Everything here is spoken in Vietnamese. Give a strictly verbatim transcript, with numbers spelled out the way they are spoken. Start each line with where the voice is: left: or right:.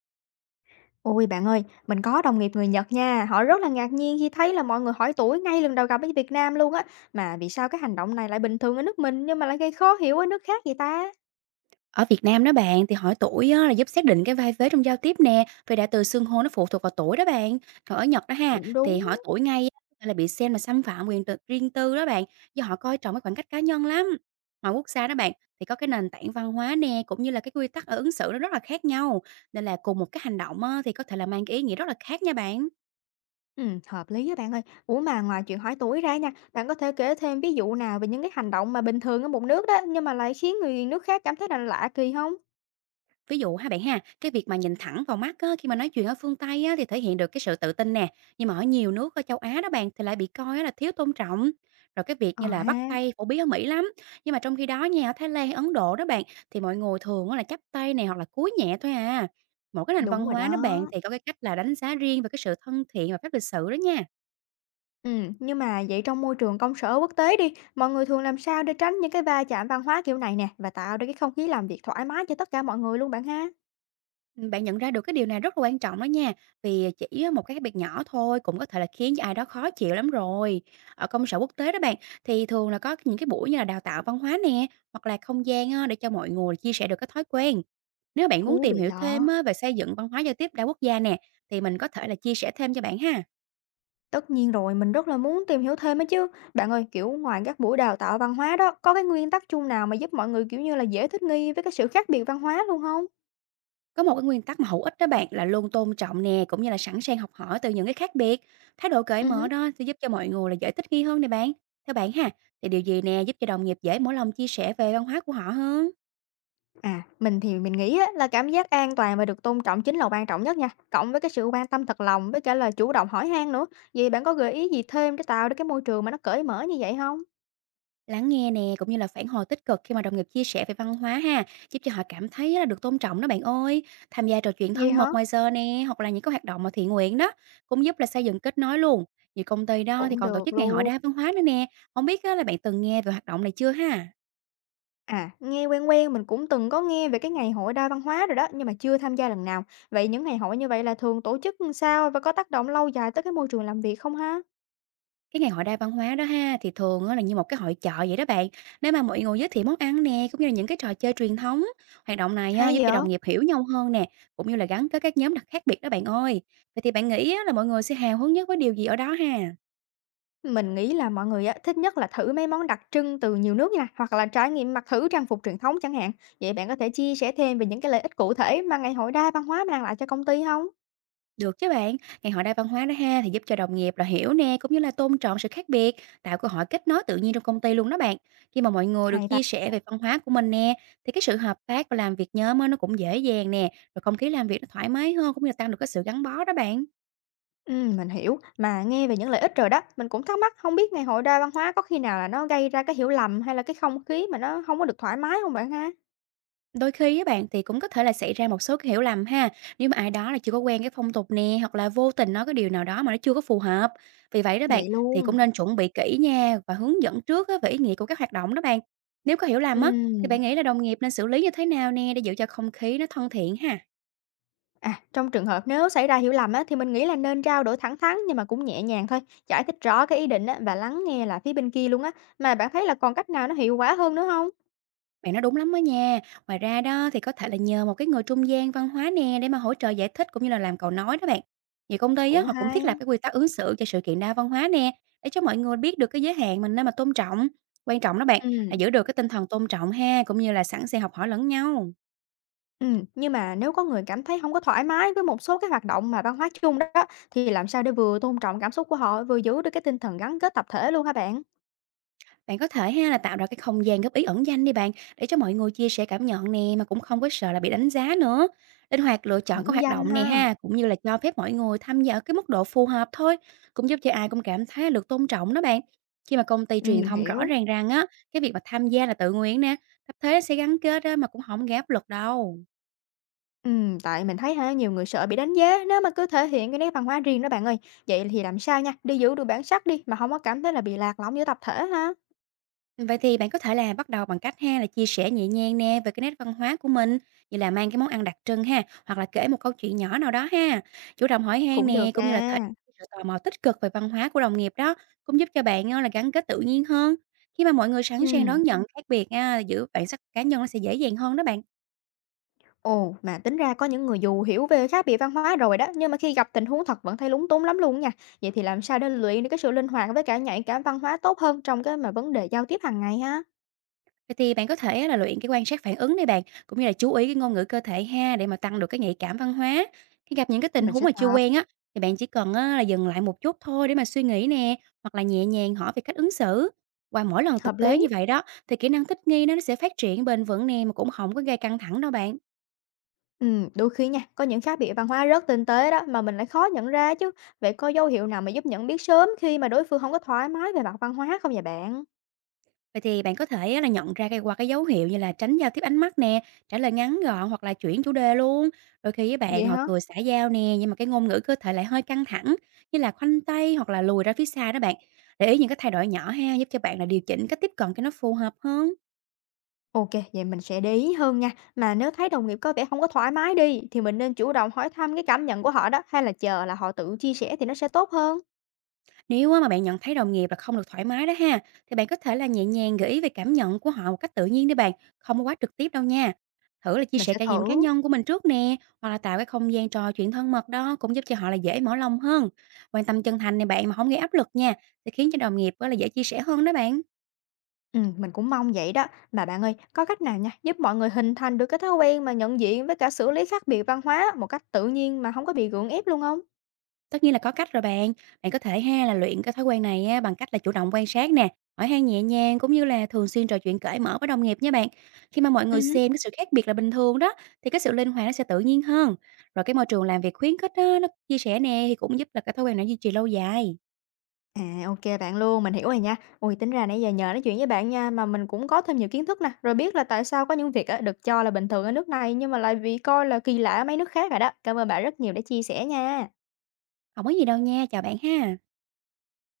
left: Ôi, bạn ơi, mình có đồng nghiệp người Nhật nha, họ rất là ngạc nhiên khi thấy là mọi người hỏi tuổi ngay lần đầu gặp ở Việt Nam luôn á. Mà vì sao cái hành động này lại bình thường ở nước mình nhưng mà lại gây khó hiểu ở nước khác vậy ta?
right: Ở Việt Nam đó bạn, thì hỏi tuổi á, là giúp xác định cái vai vế trong giao tiếp nè, vì đại từ xưng hô nó phụ thuộc vào tuổi đó bạn. Còn ở Nhật đó ha,
left: Cũng
right: thì
left: đúng.
right: hỏi tuổi ngay á, là bị xem là xâm phạm quyền tự, riêng tư đó bạn, do họ coi trọng cái khoảng cách cá nhân lắm. Mọi quốc gia đó bạn, thì có cái nền tảng văn hóa nè, cũng như là cái quy tắc ở ứng xử nó rất là khác nhau. Nên là cùng một cái hành động á, thì có thể là mang cái ý nghĩa rất là khác nha bạn.
left: Ừ, hợp lý á bạn ơi. Ủa mà ngoài chuyện hỏi tuổi ra nha, bạn có thể kể thêm ví dụ nào về những cái hành động mà bình thường ở một nước đó nhưng mà lại khiến người nước khác cảm thấy là lạ kỳ không?
right: Ví dụ ha bạn ha, cái việc mà nhìn thẳng vào mắt á, khi mà nói chuyện ở phương Tây á, thì thể hiện được cái sự tự tin nè. Nhưng mà ở nhiều nước ở châu Á đó bạn thì lại bị coi á là thiếu tôn trọng. Rồi cái việc
left: Ờ
right: như là bắt
left: ha,
right: tay phổ biến ở Mỹ lắm. Nhưng mà trong khi đó nha, ở Thái Lan hay Ấn Độ đó bạn thì mọi người thường á là chắp tay này hoặc là cúi nhẹ thôi à. Mỗi cái nền
left: đúng
right: văn
left: rồi
right: hóa đó
left: đó.
right: bạn thì có cái cách là đánh giá riêng về cái sự thân thiện và phép lịch sự đó nha.
left: Ừ, nhưng mà vậy trong môi trường công sở quốc tế đi, mọi người thường làm sao để tránh những cái va chạm văn hóa kiểu này nè và tạo ra cái không khí làm việc thoải mái cho tất cả mọi người luôn bạn ha?
right: Ừm, bạn nhận ra được cái điều này rất là quan trọng đó nha, vì chỉ một cái việc nhỏ thôi cũng có thể là khiến cho ai đó khó chịu lắm rồi. Ở công sở quốc tế đó bạn, thì thường là có những cái buổi như là đào tạo văn hóa nè, hoặc là không gian á, để cho mọi người chia sẻ được cái thói quen. Nếu bạn muốn
left: Thú
right: tìm
left: vị
right: hiểu thêm
left: đó.
right: á, về xây dựng văn hóa giao tiếp đa quốc gia nè, thì mình có thể là chia sẻ thêm cho bạn ha.
left: Tất nhiên rồi, mình rất là muốn tìm hiểu thêm ấy chứ. Bạn ơi, kiểu ngoài các buổi đào tạo văn hóa đó, có cái nguyên tắc chung nào mà giúp mọi người kiểu như là dễ thích nghi với cái sự khác biệt văn hóa luôn không?
right: Có một cái nguyên tắc mà hữu ích đó bạn là luôn tôn trọng nè, cũng như là sẵn sàng học hỏi từ những cái khác biệt. Thái độ cởi
left: Ừ.
right: mở đó sẽ giúp cho mọi người là dễ thích nghi hơn nè bạn. Theo bạn ha, thì điều gì nè giúp cho đồng nghiệp dễ mở lòng chia sẻ về văn hóa của họ hơn?
left: À, mình thì mình nghĩ á, là cảm giác an toàn và được tôn trọng chính là quan trọng nhất nha, cộng với cái sự quan tâm thật lòng với cả là chủ động hỏi han nữa. Vậy bạn có gợi ý gì thêm để tạo được cái môi trường mà nó cởi mở như vậy không?
right: Lắng nghe nè, cũng như là phản hồi tích cực khi mà đồng nghiệp chia sẻ về văn hóa ha, giúp cho họ cảm thấy là được tôn trọng đó bạn ơi. Tham gia trò chuyện
left: Gì
right: thân
left: hả?
right: mật ngoài giờ nè, hoặc là những cái hoạt động mà thiện nguyện đó, cũng giúp là xây dựng kết nối luôn. Nhiều công ty đó thì
left: Cũng
right: còn tổ
left: được
right: chức ngày hội
left: luôn.
right: đa văn hóa nữa nè. Không biết á, là bạn từng nghe về hoạt động này chưa ha?
left: À, nghe quen quen, mình cũng từng có nghe về cái ngày hội đa văn hóa rồi đó, nhưng mà chưa tham gia lần nào. Vậy những ngày hội như vậy là thường tổ chức làm sao và có tác động lâu dài tới cái môi trường làm việc không ha?
right: Cái ngày hội đa văn hóa đó ha, thì thường á là như một cái hội chợ vậy đó bạn, để mà mọi người giới thiệu món ăn nè, cũng như là những cái trò chơi truyền thống. Hoạt động này á,
left: Hay
right: giúp
left: vậy?
right: cho đồng nghiệp hiểu nhau hơn nè, cũng như là gắn kết các nhóm đặc khác biệt đó bạn ơi. Vậy thì bạn nghĩ á là mọi người sẽ hào hứng nhất với điều gì ở đó ha?
left: Mình nghĩ là mọi người á, thích nhất là thử mấy món đặc trưng từ nhiều nước nha, hoặc là trải nghiệm mặc thử trang phục truyền thống chẳng hạn. Vậy bạn có thể chia sẻ thêm về những cái lợi ích cụ thể mà ngày hội đa văn hóa mang lại cho công ty không?
right: Được chứ bạn, ngày hội đa văn hóa đó ha thì giúp cho đồng nghiệp là hiểu nè cũng như là tôn trọng sự khác biệt, tạo cơ hội kết nối tự nhiên trong công ty luôn đó bạn. Khi mà mọi người
left: Hay
right: được
left: ta.
right: chia sẻ về văn hóa của mình nè thì cái sự hợp tác và làm việc nhóm á, nó cũng dễ dàng nè, rồi không khí làm việc nó thoải mái hơn cũng như là tăng được cái sự gắn bó đó bạn.
left: Ừ, mình hiểu. Mà nghe về những lợi ích rồi đó, mình cũng thắc mắc không biết ngày hội đa văn hóa có khi nào là nó gây ra cái hiểu lầm hay là cái không khí mà nó không có được thoải mái không bạn ha?
right: Đôi khi với bạn, thì cũng có thể là xảy ra một số cái hiểu lầm ha, nếu mà ai đó là chưa có quen cái phong tục nè, hoặc là vô tình nói cái điều nào đó mà nó chưa có phù hợp. Vì vậy đó bạn,
left: Vậy
right: thì
left: luôn.
right: cũng nên chuẩn bị kỹ nha và hướng dẫn trước á về ý nghĩa của các hoạt động đó bạn. Nếu có hiểu
left: Ừ.
right: lầm á, thì bạn nghĩ là đồng nghiệp nên xử lý như thế nào nè để giữ cho không khí nó thân thiện ha?
left: À, trong trường hợp nếu xảy ra hiểu lầm á, thì mình nghĩ là nên trao đổi thẳng thắn nhưng mà cũng nhẹ nhàng thôi, giải thích rõ cái ý định á, và lắng nghe là phía bên kia luôn á. Mà bạn thấy là còn cách nào nó hiệu quả hơn nữa không?
right: Bạn nói đúng lắm đó nha. Ngoài ra đó thì có thể là nhờ một cái người trung gian văn hóa nè để mà hỗ trợ giải thích cũng như là làm cầu nói đó bạn. Nhiều công ty á,
left: Cũng
right: họ cũng thiết lập
left: hay.
right: cái quy tắc ứng xử cho sự kiện đa văn hóa nè để cho mọi người biết được cái giới hạn mình nên mà tôn trọng. Quan trọng đó bạn là
left: Ừm,
right: giữ được cái tinh thần tôn trọng ha cũng như là sẵn sàng học hỏi lẫn nhau.
left: ừm, nhưng mà nếu có người cảm thấy không có thoải mái với một số cái hoạt động mà văn hóa chung đó, thì làm sao để vừa tôn trọng cảm xúc của họ, vừa giữ được cái tinh thần gắn kết tập thể luôn hả bạn?
right: Bạn có thể ha là tạo ra cái không gian góp ý ẩn danh đi bạn, để cho mọi người chia sẻ cảm nhận nè mà cũng không có sợ là bị đánh giá nữa. Linh hoạt lựa chọn các
left: Cũng
right: hoạt
left: danh
right: động nè
left: ha.
right: ha, cũng như là cho phép mọi người tham gia ở cái mức độ phù hợp thôi, cũng giúp cho ai cũng cảm thấy là được tôn trọng đó bạn. Khi mà công ty
left: Ừm,
right: truyền
left: mình
right: thông rõ
left: hiểu.
right: ràng rằng á, cái việc mà tham gia là tự nguyện nè, tập thể sẽ gắn kết á, mà cũng không gây áp lực đâu.
left: Ừm, tại mình thấy hả, nhiều người sợ bị đánh giá nếu mà cứ thể hiện cái nét văn hóa riêng đó bạn ơi. Vậy thì làm sao nha, để giữ được bản sắc đi mà không có cảm thấy là bị lạc lõng giữa tập thể ha?
right: Vậy thì bạn có thể là bắt đầu bằng cách ha là chia sẻ nhẹ nhàng nè về cái nét văn hóa của mình, như là mang cái món ăn đặc trưng ha, hoặc là kể một câu chuyện nhỏ nào đó ha, chủ động hỏi han
left: Cũng
right: nè
left: được
right: cũng như là thể
left: nha.
right: hiện sự tò mò tích cực về văn hóa của đồng nghiệp đó, cũng giúp cho bạn ờ, là gắn kết tự nhiên hơn. Khi mà mọi người sẵn sàng
left: Ừm,
right: đón nhận khác biệt á, giữa bản sắc cá nhân nó sẽ dễ dàng hơn đó bạn.
left: ồ, mà tính ra có những người dù hiểu về khác biệt văn hóa rồi đó, nhưng mà khi gặp tình huống thật vẫn thấy lúng túng lắm luôn nha. Vậy thì làm sao để luyện được cái sự linh hoạt với cả nhạy cảm văn hóa tốt hơn trong cái mà vấn đề giao tiếp hàng ngày ha?
right: Vậy thì bạn có thể á là luyện cái quan sát phản ứng này bạn, cũng như là chú ý cái ngôn ngữ cơ thể ha để mà tăng được cái nhạy cảm văn hóa. Khi gặp những cái tình
left: Mình
right: huống
left: sẽ
right: mà chưa
left: tập,
right: quen á, thì bạn chỉ cần á là dừng lại một chút thôi để mà suy nghĩ nè, hoặc là nhẹ nhàng hỏi về cách ứng xử. Qua mỗi lần
left: hợp
right: thực tế
left: lý.
right: như vậy đó, thì kỹ năng thích nghi nó nó sẽ phát triển bền vững nè mà cũng không có gây căng thẳng đâu bạn.
left: Ừ, đôi khi nha, có những khác biệt văn hóa rất tinh tế đó mà mình lại khó nhận ra chứ. Vậy có dấu hiệu nào mà giúp nhận biết sớm khi mà đối phương không có thoải mái về mặt văn hóa không vậy bạn?
right: Vậy thì bạn có thể á là nhận ra cái qua cái dấu hiệu như là tránh giao tiếp ánh mắt nè, trả lời ngắn gọn hoặc là chuyển chủ đề luôn. Đôi khi với
left: Vậy
right: bạn họ
left: hả?
right: cười xả giao nè, nhưng mà cái ngôn ngữ cơ thể lại hơi căng thẳng, như là khoanh tay hoặc là lùi ra phía xa đó bạn. Để ý những cái thay đổi nhỏ ha, giúp cho bạn là điều chỉnh cách tiếp cận cho nó phù hợp hơn.
left: Ok, vậy mình sẽ để ý hơn nha. Mà nếu thấy đồng nghiệp có vẻ không có thoải mái đi thì mình nên chủ động hỏi thăm cái cảm nhận của họ đó, hay là chờ là họ tự chia sẻ thì nó sẽ tốt hơn.
right: Nếu á mà bạn nhận thấy đồng nghiệp là không được thoải mái đó ha, thì bạn có thể là nhẹ nhàng gợi ý về cảm nhận của họ một cách tự nhiên đi bạn, không có quá trực tiếp đâu nha. Thử là chia
left: Mình
right: sẻ
left: sẽ
right: trải nghiệm cá
left: thử.
right: nhân của mình trước nè, hoặc là tạo cái không gian trò chuyện thân mật đó cũng giúp cho họ là dễ mở lòng hơn. Quan tâm chân thành này bạn mà không gây áp lực nha, sẽ khiến cho đồng nghiệp á là dễ chia sẻ hơn đó bạn.
left: Ừ, mình cũng mong vậy đó. Mà bạn ơi, có cách nào nha giúp mọi người hình thành được cái thói quen mà nhận diện với cả xử lý khác biệt văn hóa một cách tự nhiên mà không có bị gượng ép luôn không?
right: Tất nhiên là có cách rồi bạn. Bạn có thể ha là luyện cái thói quen này á, bằng cách là chủ động quan sát nè, hỏi han nhẹ nhàng cũng như là thường xuyên trò chuyện cởi mở với đồng nghiệp nha bạn. Khi mà mọi người xem cái sự khác biệt là bình thường đó, thì cái sự linh hoạt nó sẽ tự nhiên hơn. Rồi cái môi trường làm việc khuyến khích á, nó chia sẻ nè thì cũng giúp là cái thói quen này duy trì lâu dài.
left: À, ô bạn luôn, mình hiểu rồi nha. Ui, tính ra nãy giờ nhờ nói chuyện với bạn nha, mà mình cũng có thêm nhiều kiến thức nè, rồi biết là tại sao có những việc á, được cho là bình thường ở nước này nhưng mà lại bị coi là kỳ lạ ở mấy nước khác rồi đó. Cảm ơn bạn rất nhiều đã chia sẻ nha.
right: Không có gì đâu nha, chào bạn ha.